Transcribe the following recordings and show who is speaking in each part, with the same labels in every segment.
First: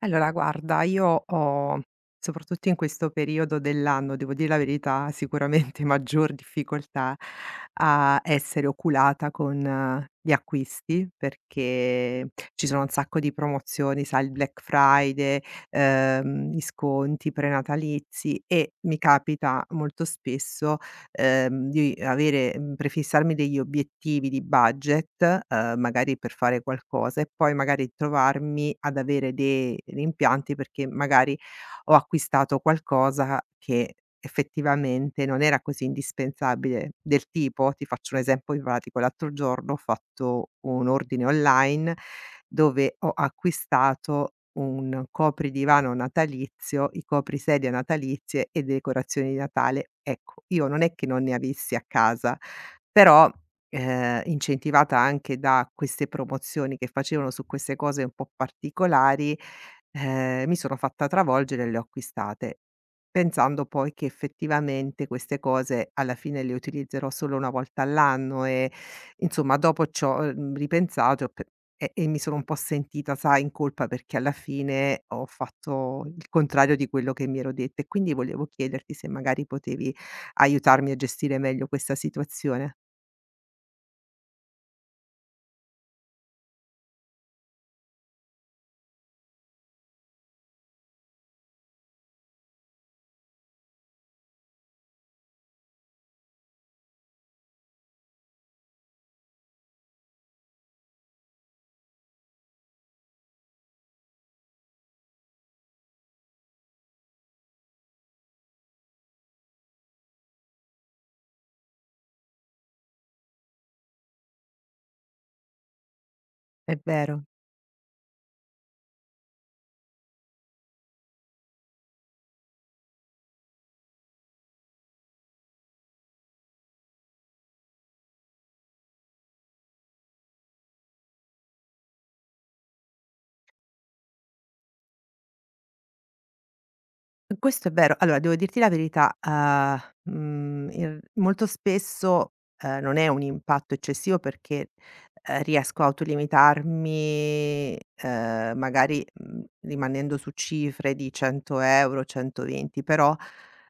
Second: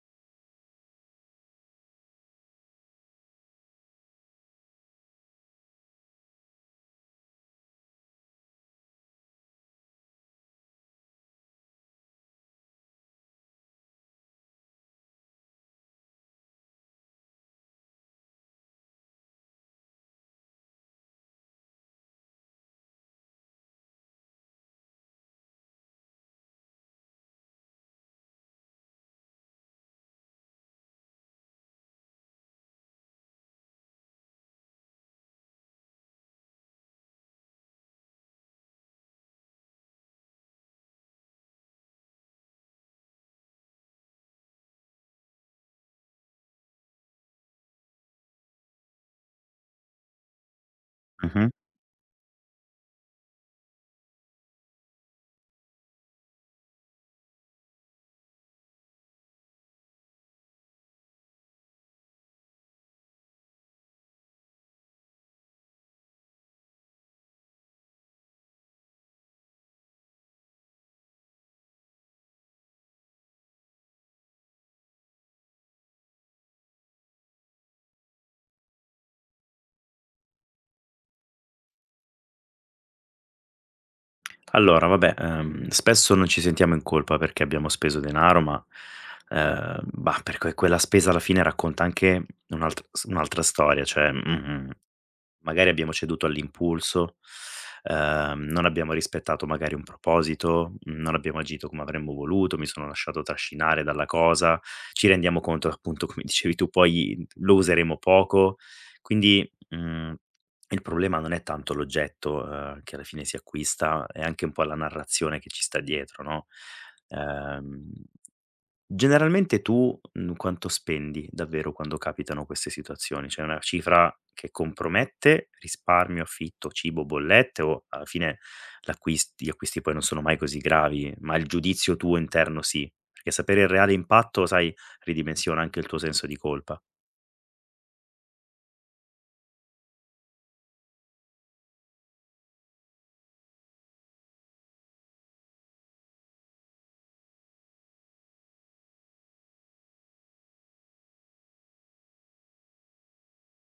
Speaker 1: Allora guarda, io ho soprattutto in questo periodo dell'anno, devo dir la verità, sicuramente maggior difficoltà a essere oculata con gli acquisti, perché ci sono un sacco di promozioni, sai, il Black Friday, gli sconti prenatalizi. E mi capita molto spesso di avere prefissarmi degli obiettivi di budget, magari per fare qualcosa e poi magari trovarmi ad avere dei rimpianti perché magari ho acquistato qualcosa che effettivamente non era così indispensabile. Del tipo, ti faccio un esempio in pratico, l'altro giorno ho fatto un ordine online dove ho acquistato un copridivano natalizio, i coprisedie natalizie e decorazioni di Natale. Ecco, io non è che non ne
Speaker 2: Mh-mh.
Speaker 1: avessi a casa, però incentivata anche da queste promozioni che facevano su queste cose un po' particolari, mi sono fatta travolgere e le ho acquistate. Pensando poi che effettivamente queste cose alla fine le utilizzerò solo 1 volta all'anno e insomma dopo c'ho, ripensato e ho pe e mi sono un po' sentita, sai, in colpa perché alla fine ho fatto il contrario di quello che mi ero detta e quindi volevo chiederti se magari potevi aiutarmi a gestire meglio questa situazione.
Speaker 2: Allora vabbè, spesso non ci sentiamo in colpa perché abbiamo speso denaro, ma, perché quella spesa alla fine racconta anche un'altra storia, cioè mh-mh. Magari abbiamo ceduto all'impulso, non abbiamo rispettato magari un proposito, non abbiamo agito come avremmo voluto, mi sono lasciato trascinare dalla cosa, ci rendiamo conto appunto, come dicevi tu, poi lo useremo poco. Quindi, il problema non è tanto l'oggetto, che alla fine si acquista, è anche un po' la narrazione che ci sta dietro, no.
Speaker 1: È vero.
Speaker 2: ehm Generalmente tu, quanto spendi davvero quando capitano queste situazioni? C'è una cifra che compromette risparmio, affitto, cibo, bollette o alla fine l'acquis gli acquisti poi non sono mai così gravi, ma il giudizio tuo interno sì? Perché sapere il reale impatto, sai, ridimensiona anche il tuo senso di colpa.
Speaker 1: Questo è vero. Allora devo dirti la verità, in molto spesso, non è un impatto eccessivo perché, riesco a autolimitarmi, magari, rimanendo su cifre di 100 €, 120, però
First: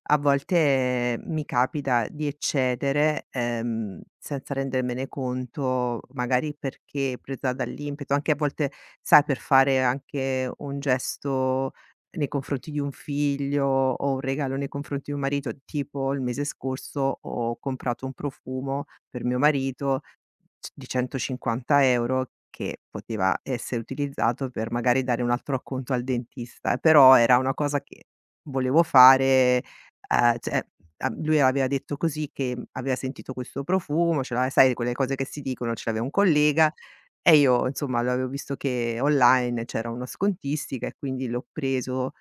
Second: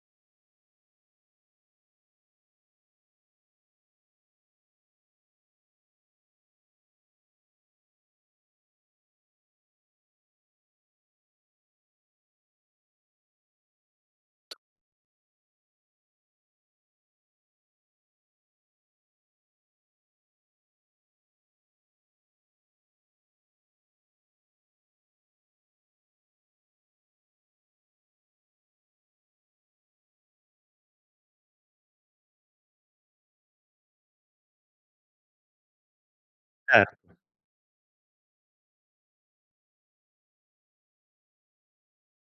Speaker 1: a volte mi capita di eccedere, senza rendermene conto, magari perché presa dall'impeto, anche a volte sai per fare anche un gesto nei confronti di un figlio o un regalo nei confronti di un marito. Tipo il mese scorso ho comprato un profumo per mio marito c di 150 € che poteva essere utilizzato per magari dare un altro acconto al dentista, però era una cosa che volevo fare, cioè a lui aveva detto così che aveva sentito questo profumo, ce l'ave sai quelle cose che si dicono, ce l'aveva un collega
Speaker 2: Cer
Speaker 1: e io insomma l'avevo visto che online c'era una scontistica e quindi l'ho preso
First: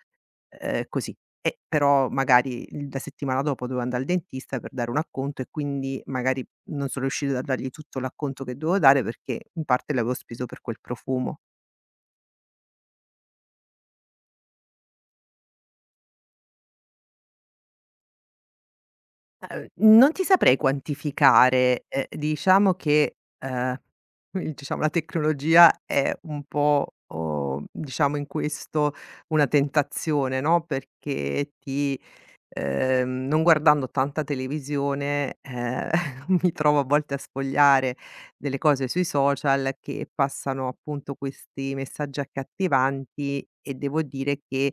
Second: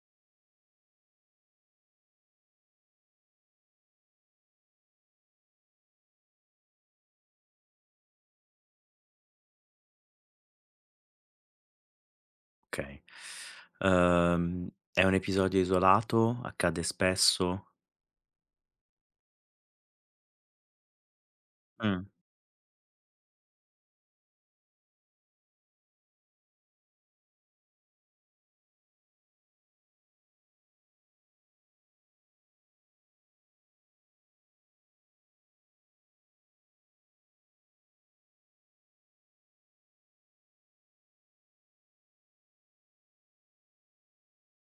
Speaker 1: Così. E però magari il la settimana dopo dovevo andare al dentista per dare un acconto e quindi magari non sono riuscita a dargli tutto l'acconto che dovevo dare perché in parte l'avevo speso per quel profumo.
Speaker 2: Okay. Uhm, è un episodio isolato? Accade spesso?
Speaker 1: Ehm, non ti saprei quantificare,
Speaker 2: Mh,
Speaker 1: diciamo che, ehm, il diciamo la tecnologia è un po', diciamo in questo una tentazione, no, perché ti non guardando tanta televisione, mi trovo a volte a sfogliare delle cose sui social che passano appunto questi messaggi accattivanti. E devo dire che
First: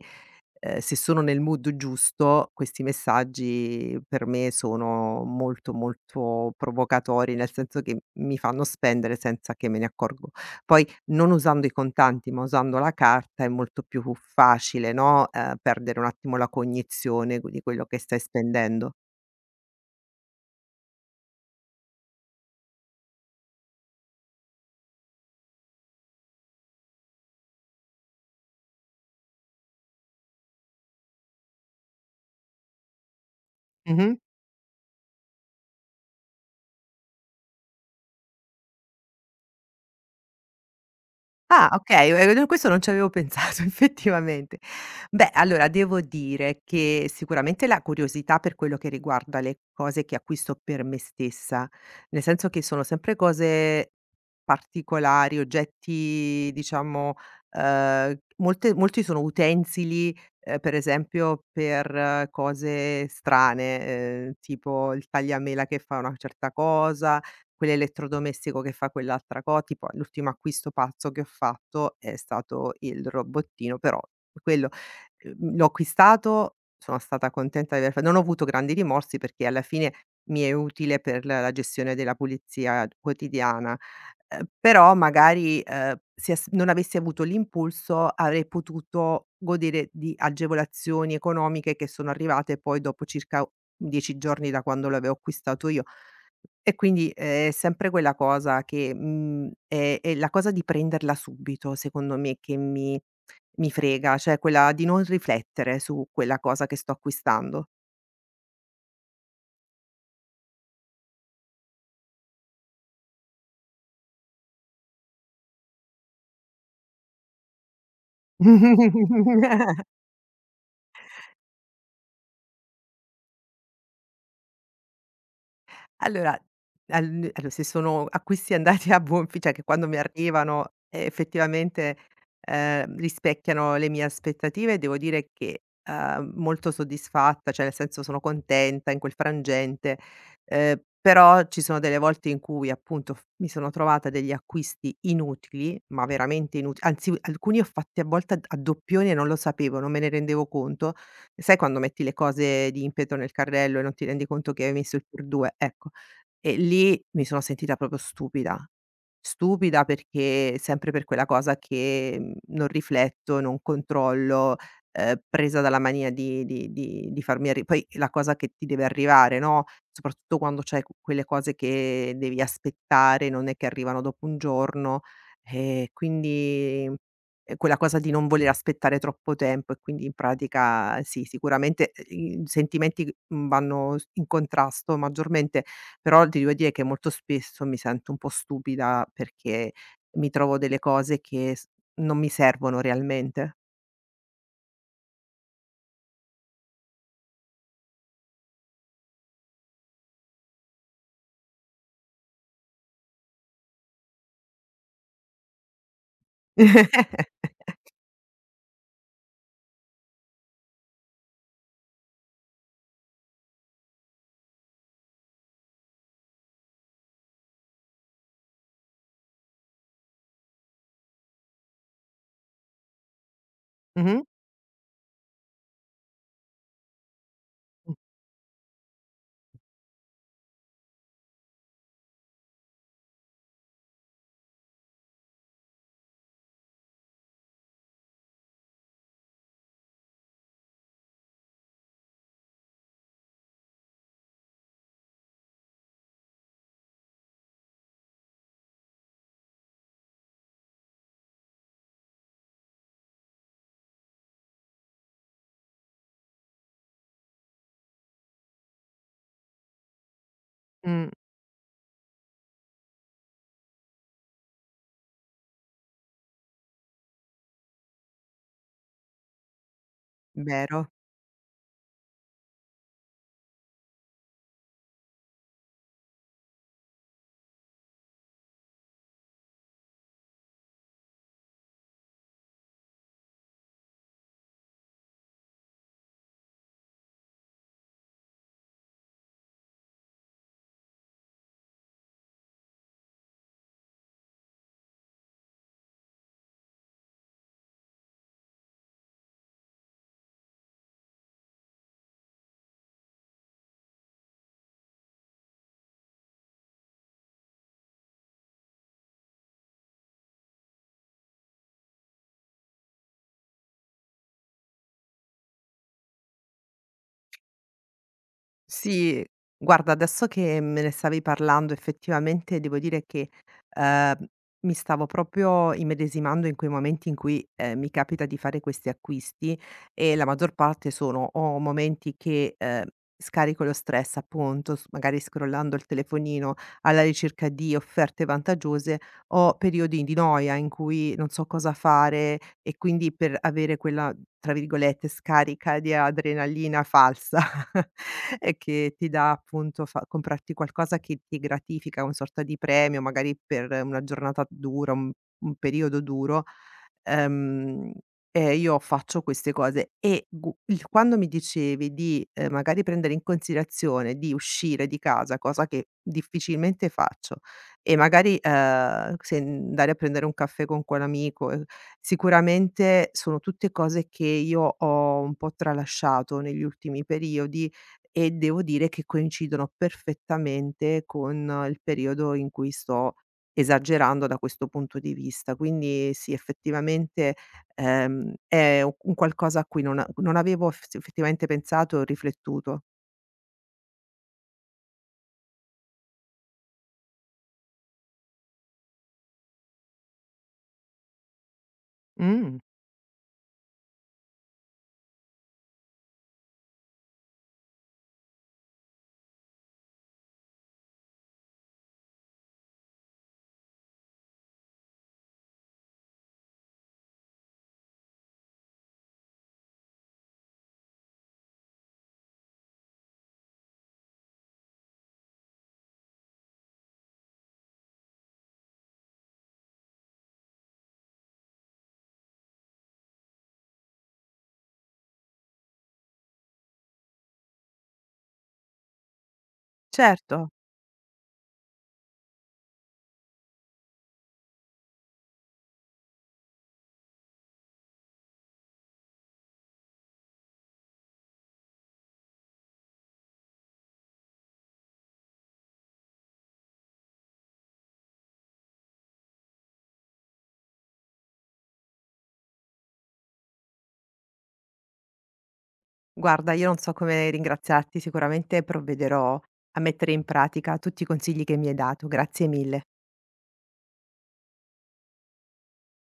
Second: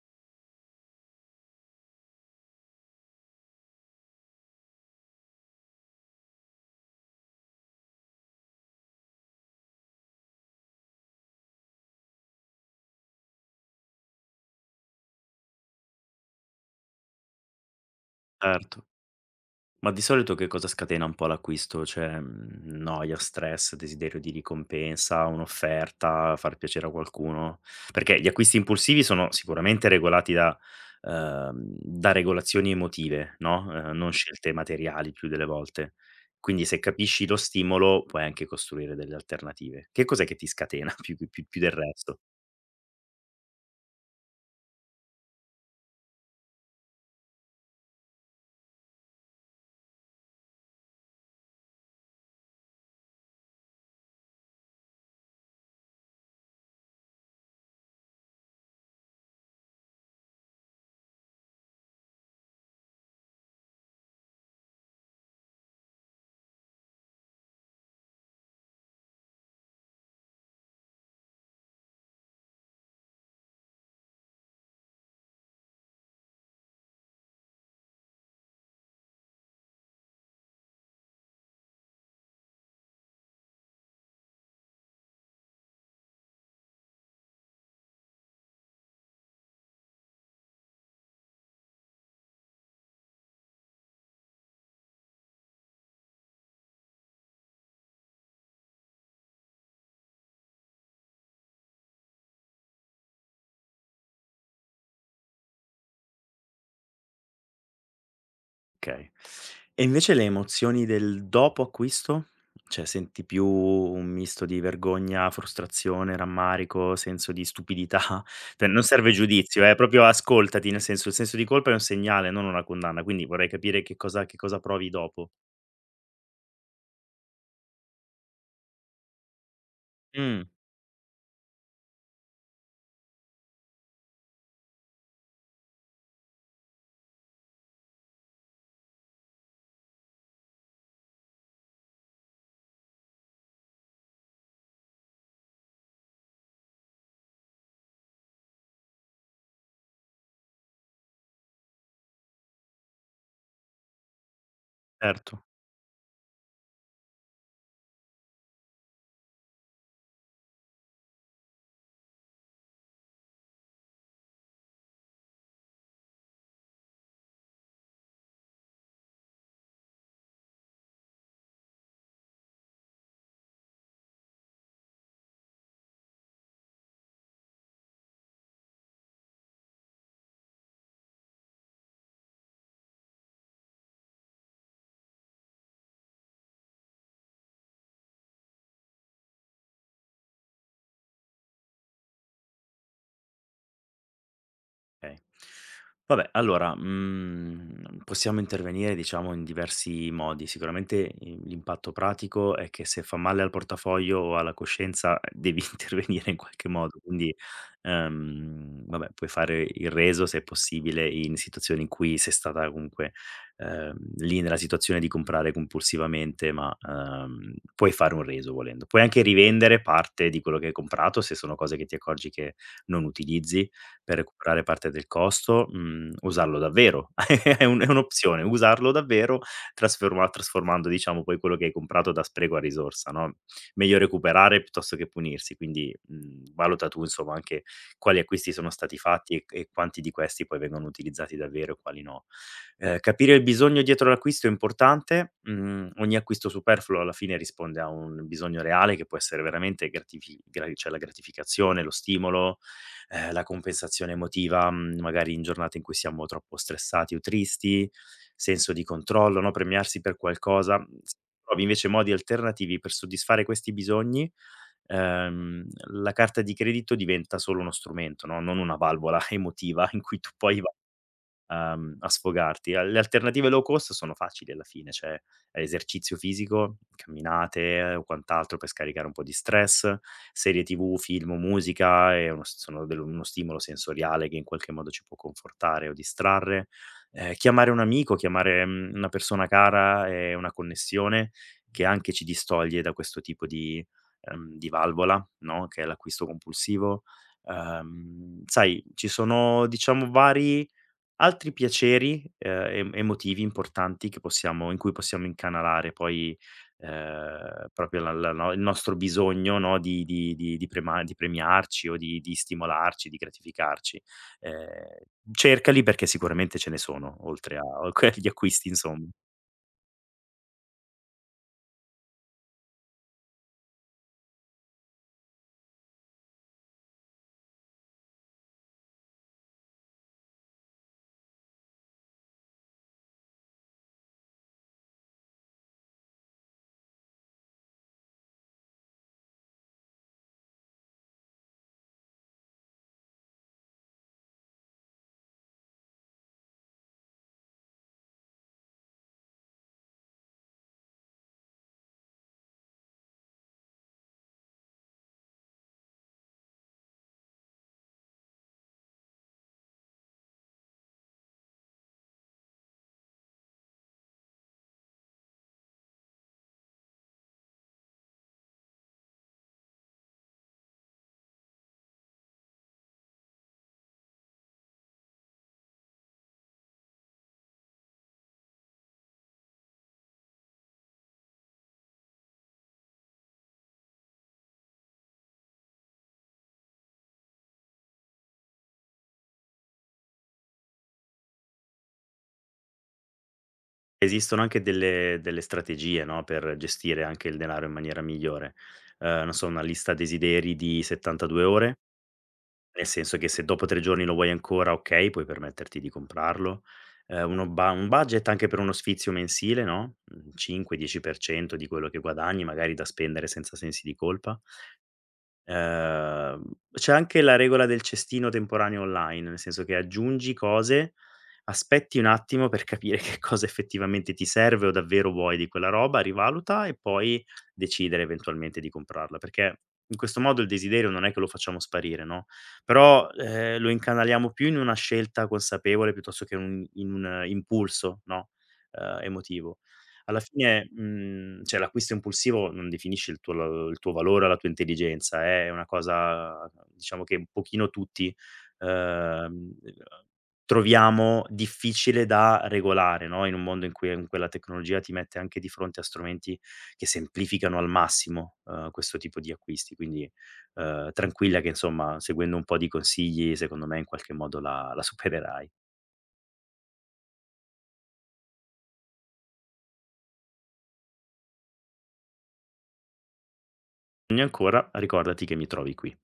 Speaker 1: se sono nel mood giusto, questi messaggi per me sono molto, molto provocatori, nel senso che mi fanno spendere senza che me ne accorgo. Poi non usando i contanti, ma usando la carta è molto più facile, no, perdere un attimo la cognizione q di quello che stai
Speaker 2: certo.
Speaker 1: spendendo.
Speaker 2: Ma di solito che cosa scatena un po' l'acquisto? Cioè, noia, stress, desiderio di ricompensa, un'offerta, far piacere a qualcuno? Perché gli acquisti impulsivi sono sicuramente regolati da uhm, da regolazioni emotive, no, non
Speaker 1: Mh-mh.
Speaker 2: scelte materiali più delle volte. Quindi se capisci lo stimolo puoi anche costruire delle alternative. Che cos'è che ti scatena più
Speaker 1: Ah,
Speaker 2: del
Speaker 1: okay,
Speaker 2: resto?
Speaker 1: questo non ci avevo pensato effettivamente. Beh, allora devo dire che sicuramente la curiosità per quello che riguarda le cose che acquisto per me stessa, nel senso che sono sempre cose particolari, oggetti diciamo, molte molti sono utensili, per esempio per cose strane, tipo il tagliamela che fa una certa cosa, quell'elettrodomestico che fa quell'altra co tipo. L'ultimo acquisto pazzo che ho fatto è stato il robottino, però quello, l'ho acquistato, sono stata contenta di aver fa non ho avuto grandi rimorsi perché alla fine mi è utile per la gestione della pulizia quotidiana, però magari, se as non avessi avuto l'impulso avrei potuto godere di agevolazioni economiche che sono arrivate poi dopo circa 10 giorni da quando l'avevo acquistato io. E quindi è sempre quella cosa che, è la cosa di prenderla subito, secondo me, che mi frega, cioè quella di non riflettere su quella cosa che sto acquistando.
Speaker 2: Okay. E invece le emozioni del dopo acquisto? Cioè senti più un misto di vergogna, frustrazione, rammarico, senso di stupidità? Cioè non serve giudizio, proprio ascoltati, nel senso il senso di colpa è un segnale, non una condanna, quindi vorrei capire che cosa provi dopo.
Speaker 1: Allora al allo se sono acquisti andati a buon fi cioè che quando mi
Speaker 2: Mh,
Speaker 1: arrivano, effettivamente, rispecchiano le mie aspettative, devo dire che, molto soddisfatta, cioè nel senso sono contenta in quel frangente, però ci sono delle volte in cui appunto f mi sono trovata degli acquisti inutili, ma veramente inuti anzi alcuni ho fatti a volte a doppioni e non lo sapevo, non me ne rendevo conto. Sai quando metti le cose di impeto nel carrello e non ti rendi conto che hai messo il pour
Speaker 2: certo.
Speaker 1: 2? Ecco. E lì mi sono sentita proprio stupida. Stupida perché sempre per quella cosa che, non rifletto, non controllo, presa dalla mania di farmi arri poi la cosa che ti deve arrivare, no, soprattutto quando c'hai q quelle cose che devi aspettare, non è che arrivano dopo un giorno, e quindi, quella cosa di non voler aspettare troppo tempo e quindi in pratica sì, sicuramente, i sentimenti, vanno s in contrasto maggiormente. Però ti devo dire che molto spesso mi sento un po' stupida perché mi trovo delle cose che s non mi servono realmente.
Speaker 2: Okay. Vabbè, allora, possiamo intervenire diciamo in diversi modi. Sicuramente i l'impatto pratico è che se fa male al portafoglio o alla coscienza, devi intervenire in qualche modo, quindi, vabbè puoi fare il reso se è possibile in situazioni in cui sei stata comunque, lì nella situazione di comprare compulsivamente, ma, puoi fare un reso volendo. Puoi anche rivendere parte di quello che hai comprato se sono cose che ti accorgi che non utilizzi per
Speaker 1: Mh-mh.
Speaker 2: recuperare parte del costo, usarlo davvero. È un'opzione, usarlo davvero trasferma trasformando diciamo poi quello che hai comprato da spreco a risorsa, no, meglio recuperare piuttosto che punirsi. Quindi, valuta tu insomma anche quali acquisti sono stati fatti e quanti di questi poi vengono utilizzati davvero e quali no. Capire il bisogno dietro l'acquisto è importante, ogni acquisto superfluo alla fine risponde a un bisogno reale che può essere veramente gratifi gra cioè la gratificazione, lo stimolo, la compensazione emotiva, magari in giornate in cui siamo troppo stressati o tristi, senso di controllo, no, premiarsi per qualcosa. Mhmm,
Speaker 1: Mh,
Speaker 2: se trovi invece modi alternativi per soddisfare questi bisogni, ehm, la carta di credito diventa solo uno strumento, no, non una valvola emotiva in cui tu poi va
Speaker 1: vero.
Speaker 2: a sfogarti. A le alternative low cost sono facili alla fine, cioè, esercizio fisico, camminate o quant'altro per scaricare un po' di stress, serie TV, film o musica è uno s sono dello uno stimolo sensoriale che in qualche modo ci può confortare o distrarre. Chiamare un amico, chiamare, una persona cara è una connessione che anche ci distoglie da questo tipo di valvola, no, che è l'acquisto compulsivo. Sai, ci sono diciamo vari altri piaceri, emotivi importanti che possiamo in cui possiamo incanalare poi, proprio la no il nostro bisogno, no, di prema di premiarci o di stimolarci, di gratificarci. Ehm, cercali perché sicuramente ce ne sono, oltre a quegli acquisti insomma.
Speaker 1: Sì, guarda, adesso che me ne stavi parlando effettivamente devo dire che, ehm, mi stavo proprio immedesimando in quei momenti in cui, mi capita di fare questi acquisti e la maggior parte sono o momenti che, scarico lo stress appunto, s magari scrollando il telefonino alla ricerca di offerte vantaggiose, o periodi di noia in cui non so cosa fare e quindi per avere quella, tra virgolette, "scarica di adrenalina falsa". E che ti dà appunto, fa comprarti qualcosa che ti gratifica, un sorta di premio, magari per una giornata dura, un periodo duro. Ehm, e io faccio queste cose e gu il quando mi dicevi di, magari prendere in considerazione di uscire di casa, cosa che difficilmente faccio, e magari, se andare a prendere un caffè con quell'amico, sicuramente sono tutte cose che io ho un po' tralasciato negli ultimi periodi e devo dire che coincidono perfettamente con il periodo in cui sto esagerando da questo punto di vista. Quindi sì, effettivamente, è u un qualcosa a cui non avevo eff sì, effettivamente pensato e riflettuto.
Speaker 2: Esistono anche delle strategie, no, per gestire anche il denaro in maniera migliore. Non so, una lista desideri di 72 ore?
Speaker 1: Mh.
Speaker 2: Nel senso che se dopo 3 giorni lo vuoi ancora, okay, puoi permetterti di comprarlo. Uno ba un budget anche per uno sfizio mensile, no, 5, 10% di quello che guadagni, magari da spendere senza sensi di colpa. Ehm, c'è anche la regola del cestino temporaneo online, nel senso che aggiungi cose, aspetti un attimo per capire che cosa effettivamente ti serve o davvero vuoi di quella roba, rivaluta e poi decidere eventualmente di comprarla, perché in questo modo il desiderio non è che lo facciamo sparire, no, però, lo incanaliamo più in una scelta consapevole piuttosto che un impulso, no, emotivo. Alla
Speaker 1: Certo,
Speaker 2: fine, mhmm, cioè l'acquisto impulsivo non definisce il tuo valore o la tua intelligenza, è una cosa diciamo che un pochino tutti, ehm, troviamo difficile da regolare, no, in un mondo in cui comunque la tecnologia ti mette anche di fronte a strumenti che semplificano al massimo, questo tipo di acquisti. Quindi, tranquilla che insomma seguendo un po' di consigli, secondo me in qualche modo la supererai.
Speaker 1: guarda, io non so come ringraziarti, sicuramente provvederò a mettere in pratica tutti i consigli che mi hai dato. Grazie mille.
Speaker 2: Ancora ricordati che mi trovi qui.